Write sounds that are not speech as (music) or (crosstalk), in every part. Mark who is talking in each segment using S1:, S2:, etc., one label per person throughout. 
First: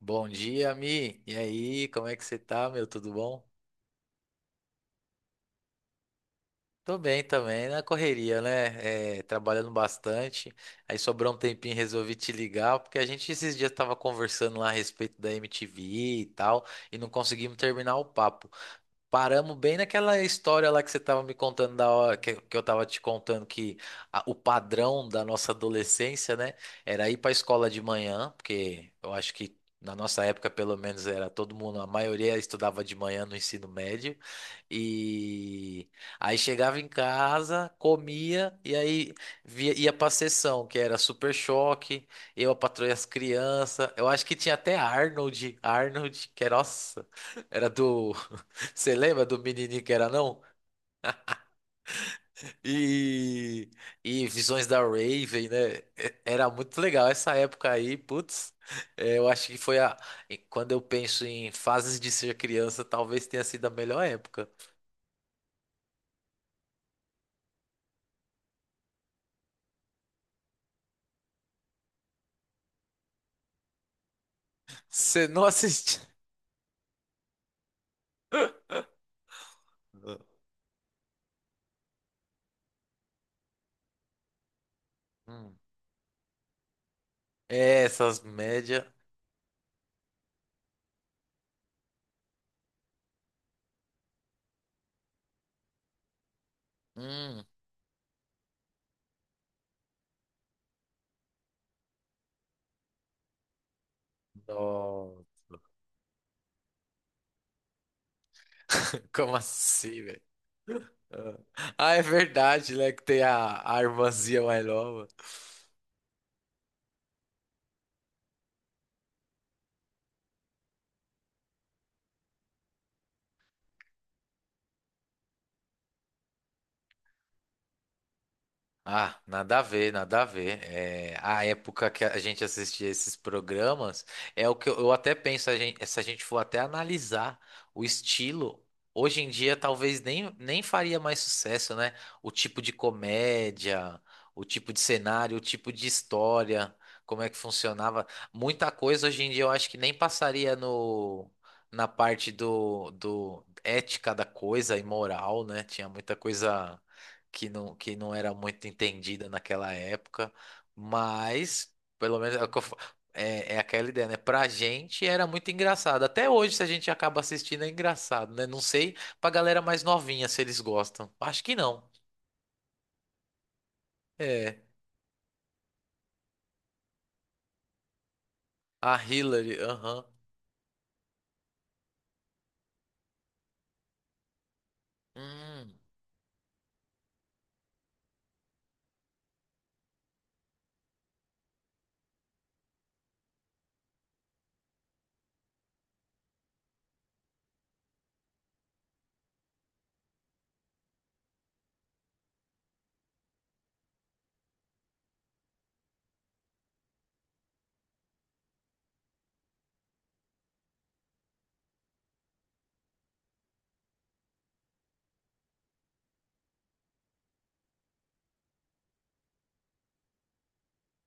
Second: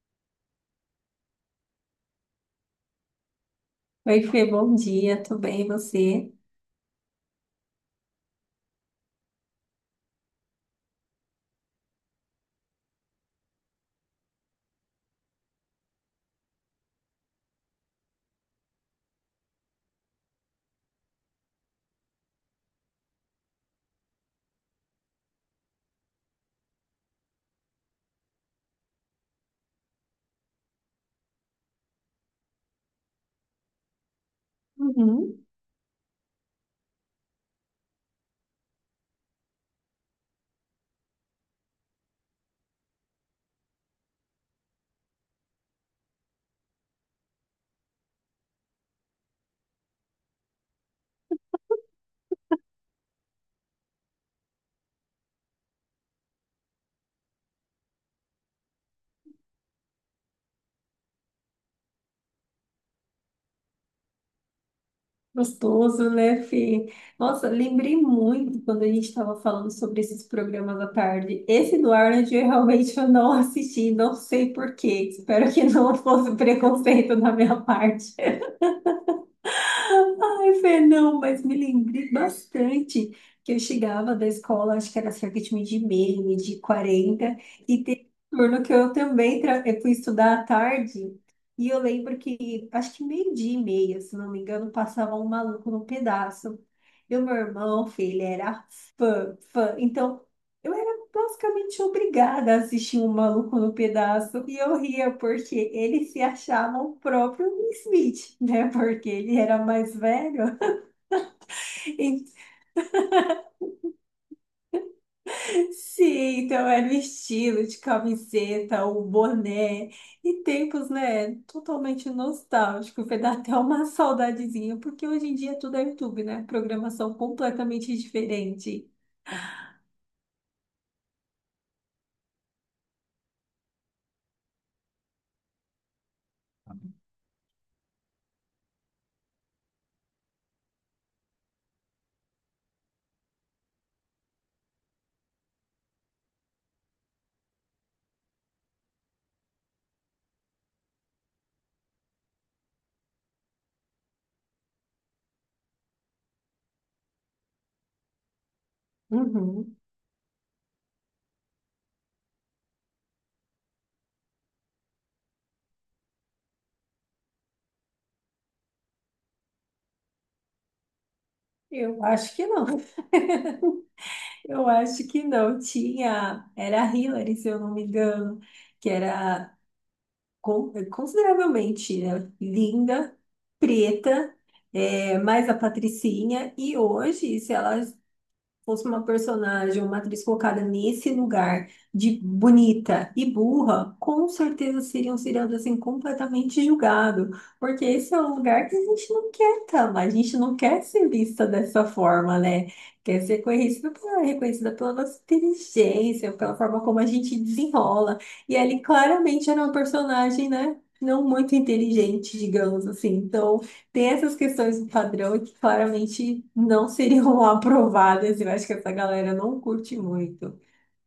S1: Bom dia, Mi. E aí, como é que você tá, meu? Tudo bom?
S2: Oi, Fê, bom dia, tudo bem, e você?
S1: Tô bem também, na correria, né? É, trabalhando bastante. Aí sobrou um tempinho, resolvi te ligar, porque a gente esses dias tava conversando lá a respeito da MTV e tal, e não conseguimos terminar o papo. Paramos bem naquela história lá que você estava me contando da hora, que eu estava te contando que o padrão da nossa adolescência, né, era ir para a escola de manhã, porque eu acho que na nossa época, pelo menos, era todo mundo, a maioria estudava de manhã no ensino médio,
S2: Uhum.
S1: e aí chegava em casa, comia, e aí via, ia para a sessão, que era Super Choque, Eu, a Patroa e as Crianças. Eu acho que tinha até Arnold, que, nossa, era do você lembra do menininho, que era, não? E Visões da Raven, né? Era muito legal essa época aí, putz. É, eu acho que foi a. E quando eu penso em fases de ser criança, talvez tenha sido a melhor época.
S2: Gostoso, né, Fê? Nossa, lembrei muito quando a gente estava falando sobre esses programas à tarde. Esse do Arnold, eu realmente eu não assisti, não sei por quê.
S1: Você não (laughs)
S2: Espero que não
S1: assistiu?
S2: fosse preconceito da minha (laughs) parte. Ai, Fê, não, mas me lembrei bastante que eu chegava da escola, acho que era cerca de
S1: Hum.
S2: meio de meia, meio de quarenta, e
S1: É,
S2: teve
S1: essas
S2: um turno que
S1: médias.
S2: eu também eu fui estudar à tarde, e eu lembro que, acho que meio dia e meia, se não me engano, passava um maluco no pedaço. E o meu
S1: Hum.
S2: irmão, filho, era fã, fã. Então, basicamente obrigada a assistir um maluco no pedaço. E eu ria
S1: Nó.
S2: porque ele se achava o próprio Will Smith, né? Porque
S1: Como
S2: ele era mais
S1: assim, velho?
S2: velho.
S1: Ah,
S2: (laughs)
S1: Ah, é
S2: E-
S1: verdade, né? Que tem a irmãzinha mais nova.
S2: Sim, então era o estilo de camiseta, o boné. E tempos, né? Totalmente nostálgico. Vai dar até uma saudadezinha, porque hoje em dia tudo é YouTube, né? Programação completamente diferente.
S1: Ah, nada a ver, nada a ver. É, a época que a gente assistia esses programas é o que eu até penso, se a gente for até analisar o estilo, hoje em dia talvez nem faria mais sucesso, né? O tipo de comédia, o tipo de cenário, o tipo de história, como é que funcionava. Muita coisa hoje em dia eu acho que nem passaria no, na parte do ética da coisa e moral, né? Tinha muita coisa que não era muito entendida naquela
S2: Uhum.
S1: época, mas pelo menos é, o que eu fa- é- é aquela ideia, né? Pra gente era muito engraçado. Até hoje, se a gente acaba assistindo, é engraçado, né? Não sei pra galera mais novinha se eles gostam. Acho que não.
S2: Eu acho que não.
S1: É.
S2: Eu acho que não tinha. Era a Hillary, se eu não me engano, que
S1: A
S2: era
S1: Hillary, aham.
S2: consideravelmente, né, linda, preta, é, mais a
S1: Hum.
S2: Patricinha. E hoje, se ela fosse uma personagem, uma atriz colocada nesse lugar de bonita e burra, com certeza seriam seriados assim completamente julgado, porque esse é um lugar que a gente não quer estar, mas a gente não quer ser vista dessa forma, né? Quer ser reconhecida pela nossa inteligência, pela forma como a gente desenrola. E ele claramente era uma personagem, né? Não muito inteligente, digamos assim. Então, tem essas questões do padrão que claramente não seriam (laughs) aprovadas. Eu acho que essa galera não curte muito.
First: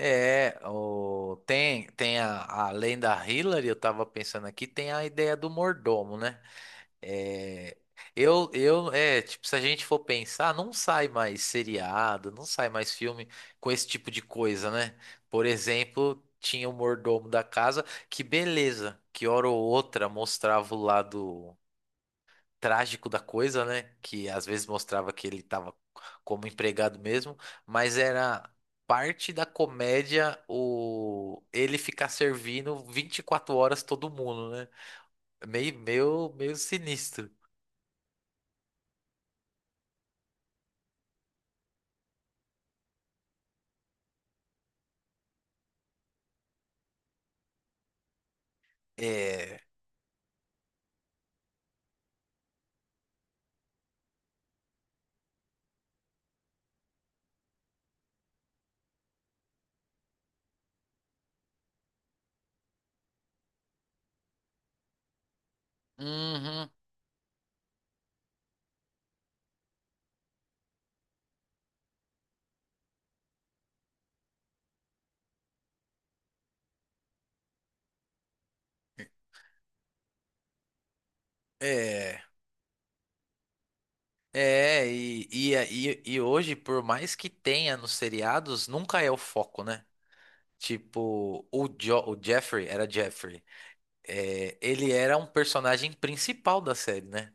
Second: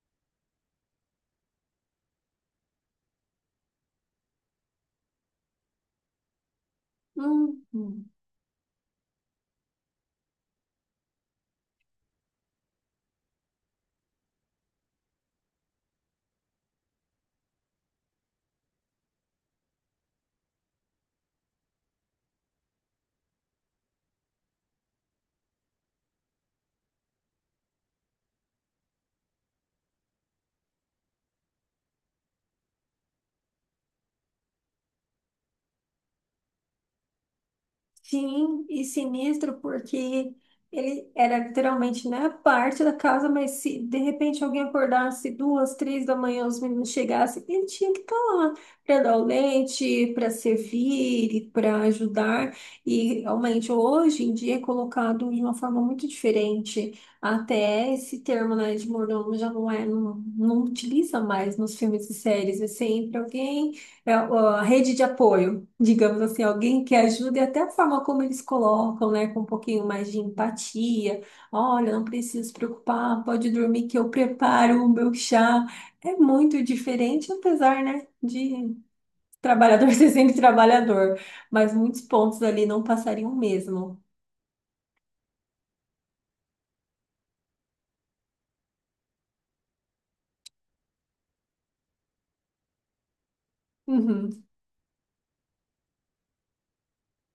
S1: É, tem além da Hillary, eu tava pensando aqui, tem a ideia do mordomo, né? É,
S2: Hum.
S1: é, tipo, se a gente for pensar, não sai mais seriado, não sai mais filme com esse tipo de coisa, né? Por exemplo, tinha o mordomo da casa, que beleza, que hora ou outra mostrava o lado trágico da coisa, né? Que às vezes mostrava que ele tava como empregado mesmo, mas era parte da comédia o ele ficar servindo 24 horas todo mundo, né? Meio sinistro.
S2: Sim, e sinistro porque ele era literalmente na parte da casa, mas se de repente alguém acordasse duas, três da manhã, os meninos chegassem, ele tinha que estar lá para dar o
S1: É.
S2: leite, para servir, para ajudar. E realmente hoje em dia é colocado de uma forma muito diferente. Até esse termo, né, de mordomo já não é, não utiliza mais nos filmes e séries. É sempre alguém, é a rede de apoio, digamos assim,
S1: Uhum.
S2: alguém que ajude, até a forma como eles colocam, né, com um pouquinho mais de empatia. Olha, não precisa se preocupar, pode dormir que eu preparo o meu chá. É muito diferente, apesar, né, de trabalhador (laughs) ser sempre trabalhador, mas muitos
S1: É.
S2: pontos ali não passariam mesmo.
S1: E hoje, por mais que tenha nos seriados, nunca é o foco, né? Tipo, o Jeffrey, era Jeffrey.
S2: Uhum.
S1: É, ele era um personagem principal da série, né?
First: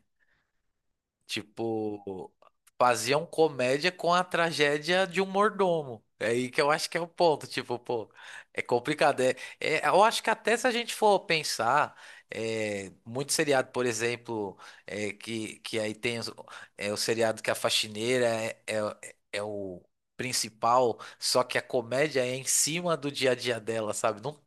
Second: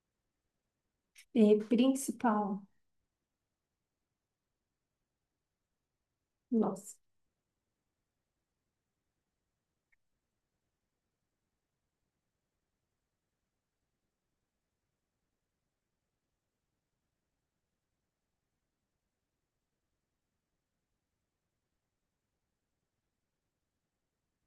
S2: E
S1: Tipo,
S2: principal,
S1: faziam comédia com a tragédia de um mordomo. É aí que eu acho
S2: nossa.
S1: que é o ponto. Tipo, pô, é complicado. Eu acho que até se a gente for pensar, é, muito seriado, por exemplo, é, que aí tem é, o seriado que a faxineira é, o principal, só que a comédia é em cima do dia a dia dela, sabe? Não.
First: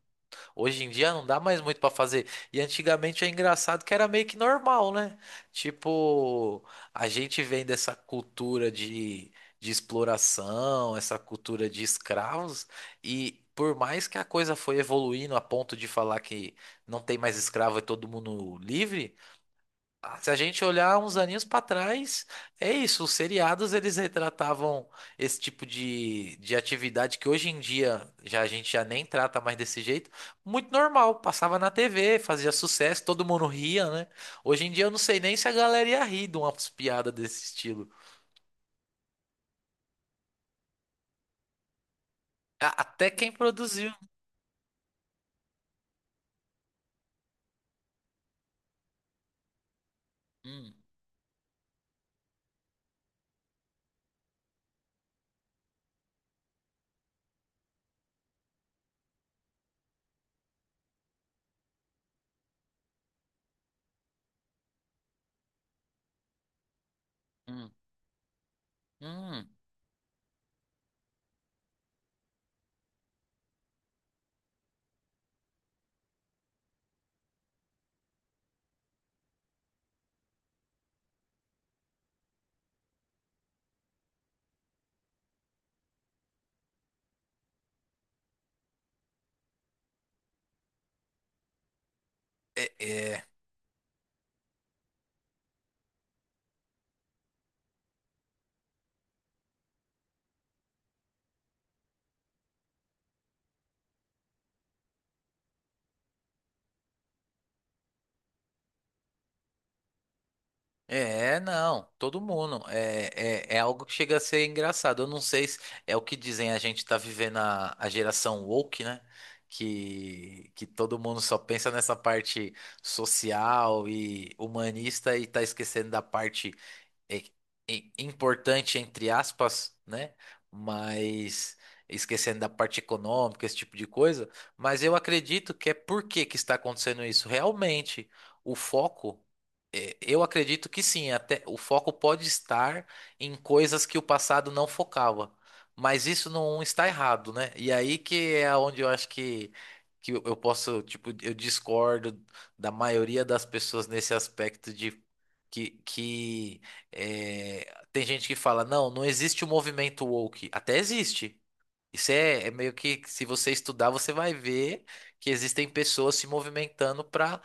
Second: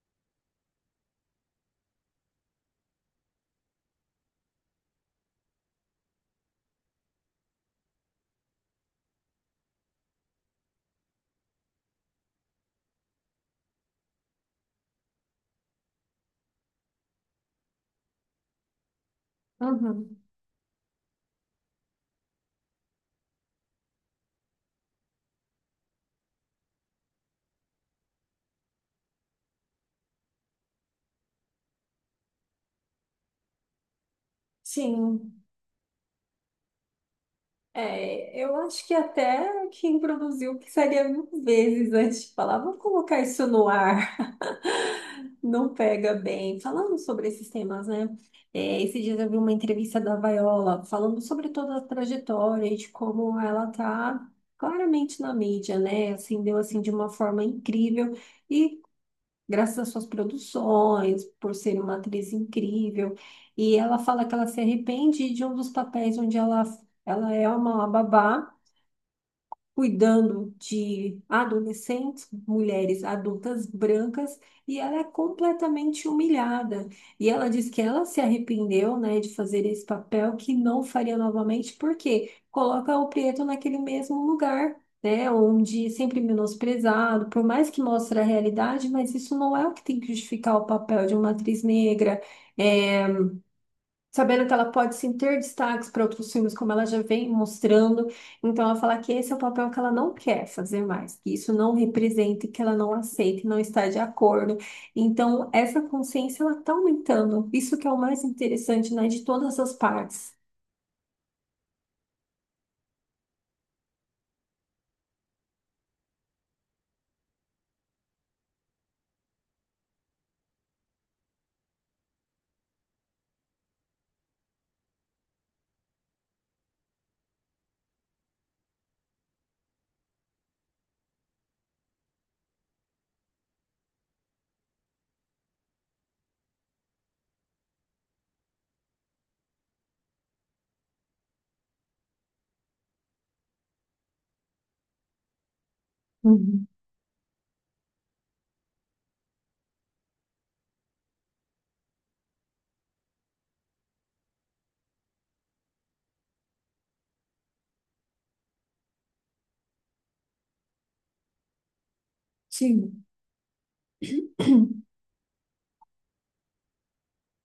S1: Hoje em dia não dá mais muito pra fazer. E antigamente é engraçado que era meio que normal, né? Tipo, a gente vem dessa cultura de exploração, essa cultura de escravos, e por mais que a coisa foi evoluindo a ponto de falar que não tem mais escravo e todo mundo livre,
S2: Uhum.
S1: se a gente olhar uns aninhos para trás, é isso. Os seriados eles retratavam esse tipo de atividade que hoje em dia já a gente já nem trata mais desse jeito. Muito normal, passava na TV, fazia sucesso, todo mundo ria, né? Hoje em dia eu não sei nem
S2: Sim,
S1: se a galera ia rir de umas piadas desse estilo.
S2: é, eu acho que até quem produziu pensaria 1.000 vezes antes de falar, vamos
S1: Até
S2: colocar
S1: quem
S2: isso no
S1: produziu.
S2: ar. Não pega bem. Falando sobre esses temas, né? É, esses dias eu vi uma entrevista da
S1: Hum,
S2: Viola falando sobre toda a trajetória e de como ela tá claramente na mídia, né? Assim, deu assim de uma forma incrível e graças às suas produções, por ser uma atriz incrível. E ela fala que ela se arrepende de um dos papéis onde ela é
S1: hum,
S2: uma babá
S1: hum.
S2: cuidando de adolescentes, mulheres adultas brancas, e ela é completamente humilhada. E ela diz que ela se arrependeu, né, de fazer esse papel, que não faria novamente, porque coloca o preto naquele mesmo lugar. Né, onde é sempre menosprezado, por mais que mostre a realidade, mas isso não é o que tem que justificar o papel de uma atriz negra, é, sabendo que ela pode sim ter destaques para outros filmes, como ela já vem mostrando. Então, ela fala que esse é o papel que ela não quer fazer mais, que isso não representa, e que ela não aceita, e não está de acordo. Então, essa consciência ela está aumentando. Isso que é o mais interessante, né, de todas as partes.
S1: É, não, todo mundo. É, algo que chega a ser engraçado. Eu não sei se é o que dizem, a gente tá vivendo a geração woke, né? Que todo mundo só pensa nessa parte social e humanista e tá esquecendo da parte é- é importante, entre aspas, né? Mas esquecendo da parte econômica, esse tipo de coisa. Mas eu acredito que é por que que está acontecendo isso. Realmente, o foco, é, eu acredito que sim, até o foco pode estar em coisas que o passado não focava. Mas isso não
S2: Uhum.
S1: está errado, né? E aí que é onde eu acho que eu posso, tipo, eu discordo da maioria das pessoas nesse aspecto de que é, tem gente que fala, não, não existe o movimento woke. Até existe. Isso é, é meio que,
S2: Sim.
S1: se você estudar, você vai ver
S2: (clears throat)
S1: que existem pessoas se movimentando para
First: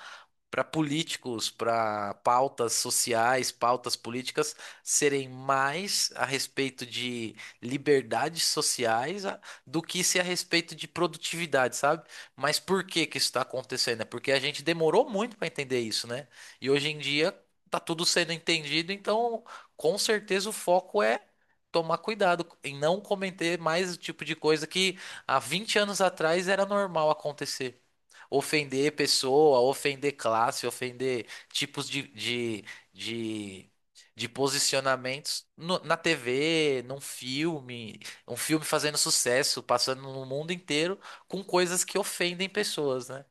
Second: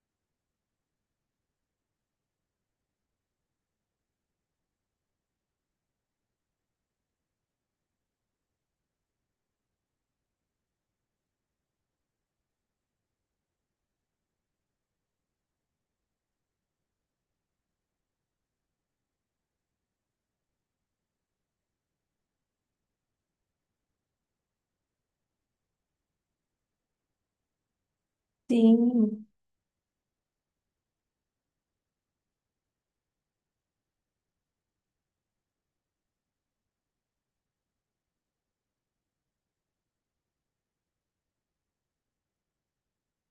S1: para políticos, para pautas sociais, pautas políticas serem mais a respeito de liberdades sociais do que se a respeito de produtividade, sabe? Mas por que que isso está acontecendo? É porque a gente demorou muito para entender isso, né? E hoje em dia tá tudo sendo entendido, então com certeza o foco é tomar cuidado em não cometer mais o tipo de coisa que há 20 anos atrás era normal acontecer, ofender
S2: Sim,
S1: pessoa, ofender classe, ofender tipos de, de posicionamentos na TV, num filme, um filme fazendo sucesso, passando no mundo inteiro com coisas que ofendem pessoas, né?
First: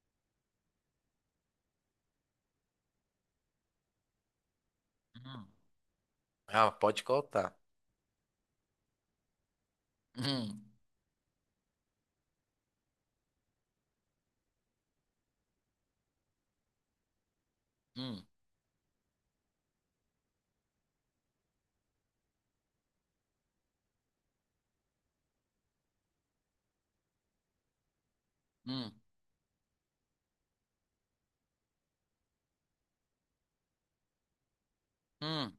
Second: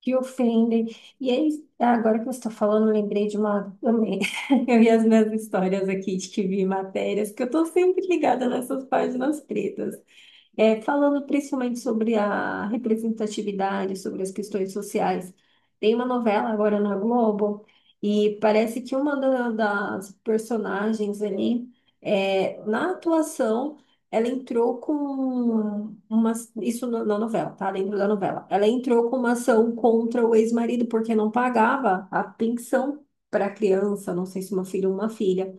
S2: que ofendem. E aí, agora que você está falando, eu lembrei de uma, também. (laughs) Eu vi as minhas
S1: Hum.
S2: histórias aqui de que vi
S1: Ah, pode
S2: matérias, que eu
S1: contar.
S2: estou sempre ligada nessas páginas pretas.
S1: Hum,
S2: É, falando principalmente sobre a representatividade, sobre as questões sociais, tem uma novela agora na Globo
S1: hum,
S2: e parece que uma das personagens ali, é, na atuação, ela entrou com uma, isso na novela, tá? Dentro da novela. Ela
S1: hum,
S2: entrou com uma ação contra o ex-marido porque não pagava a pensão para a criança, não sei se uma filha ou uma
S1: hum.
S2: filha.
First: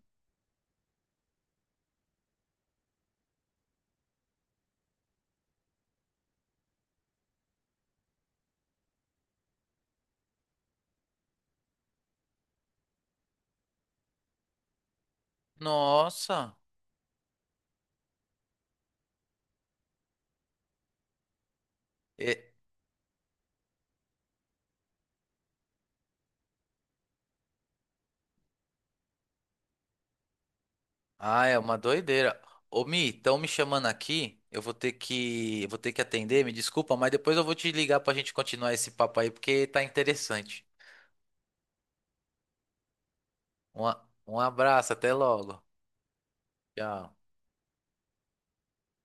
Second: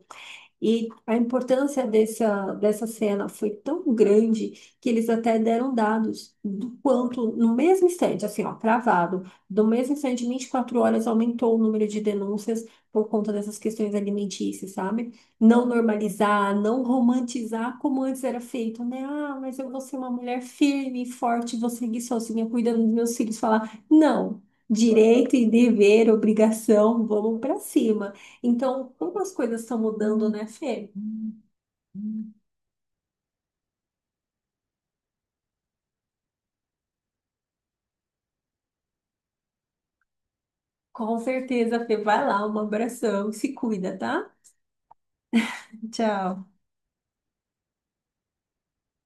S2: E a importância dessa cena foi tão grande que eles até deram dados do quanto, no mesmo instante, assim, ó, cravado, do mesmo instante, em 24 horas, aumentou o número de denúncias por conta dessas questões alimentícias, sabe? Não
S1: Nossa.
S2: normalizar, não romantizar como antes era feito, né? Ah, mas eu vou ser uma mulher firme, forte, vou seguir sozinha, cuidando dos meus filhos, falar, não. Direito e dever, obrigação, vamos para cima. Então, como as coisas estão mudando, né, Fê?
S1: Ah, é uma doideira. Ô, Mi, estão me chamando aqui. eu vou ter que, atender, me desculpa, mas depois eu vou te ligar pra gente continuar esse papo aí, porque tá interessante.
S2: Com certeza, Fê, vai lá, um abração, se cuida, tá?
S1: Um abraço, até logo.
S2: Tchau.
S1: Tchau.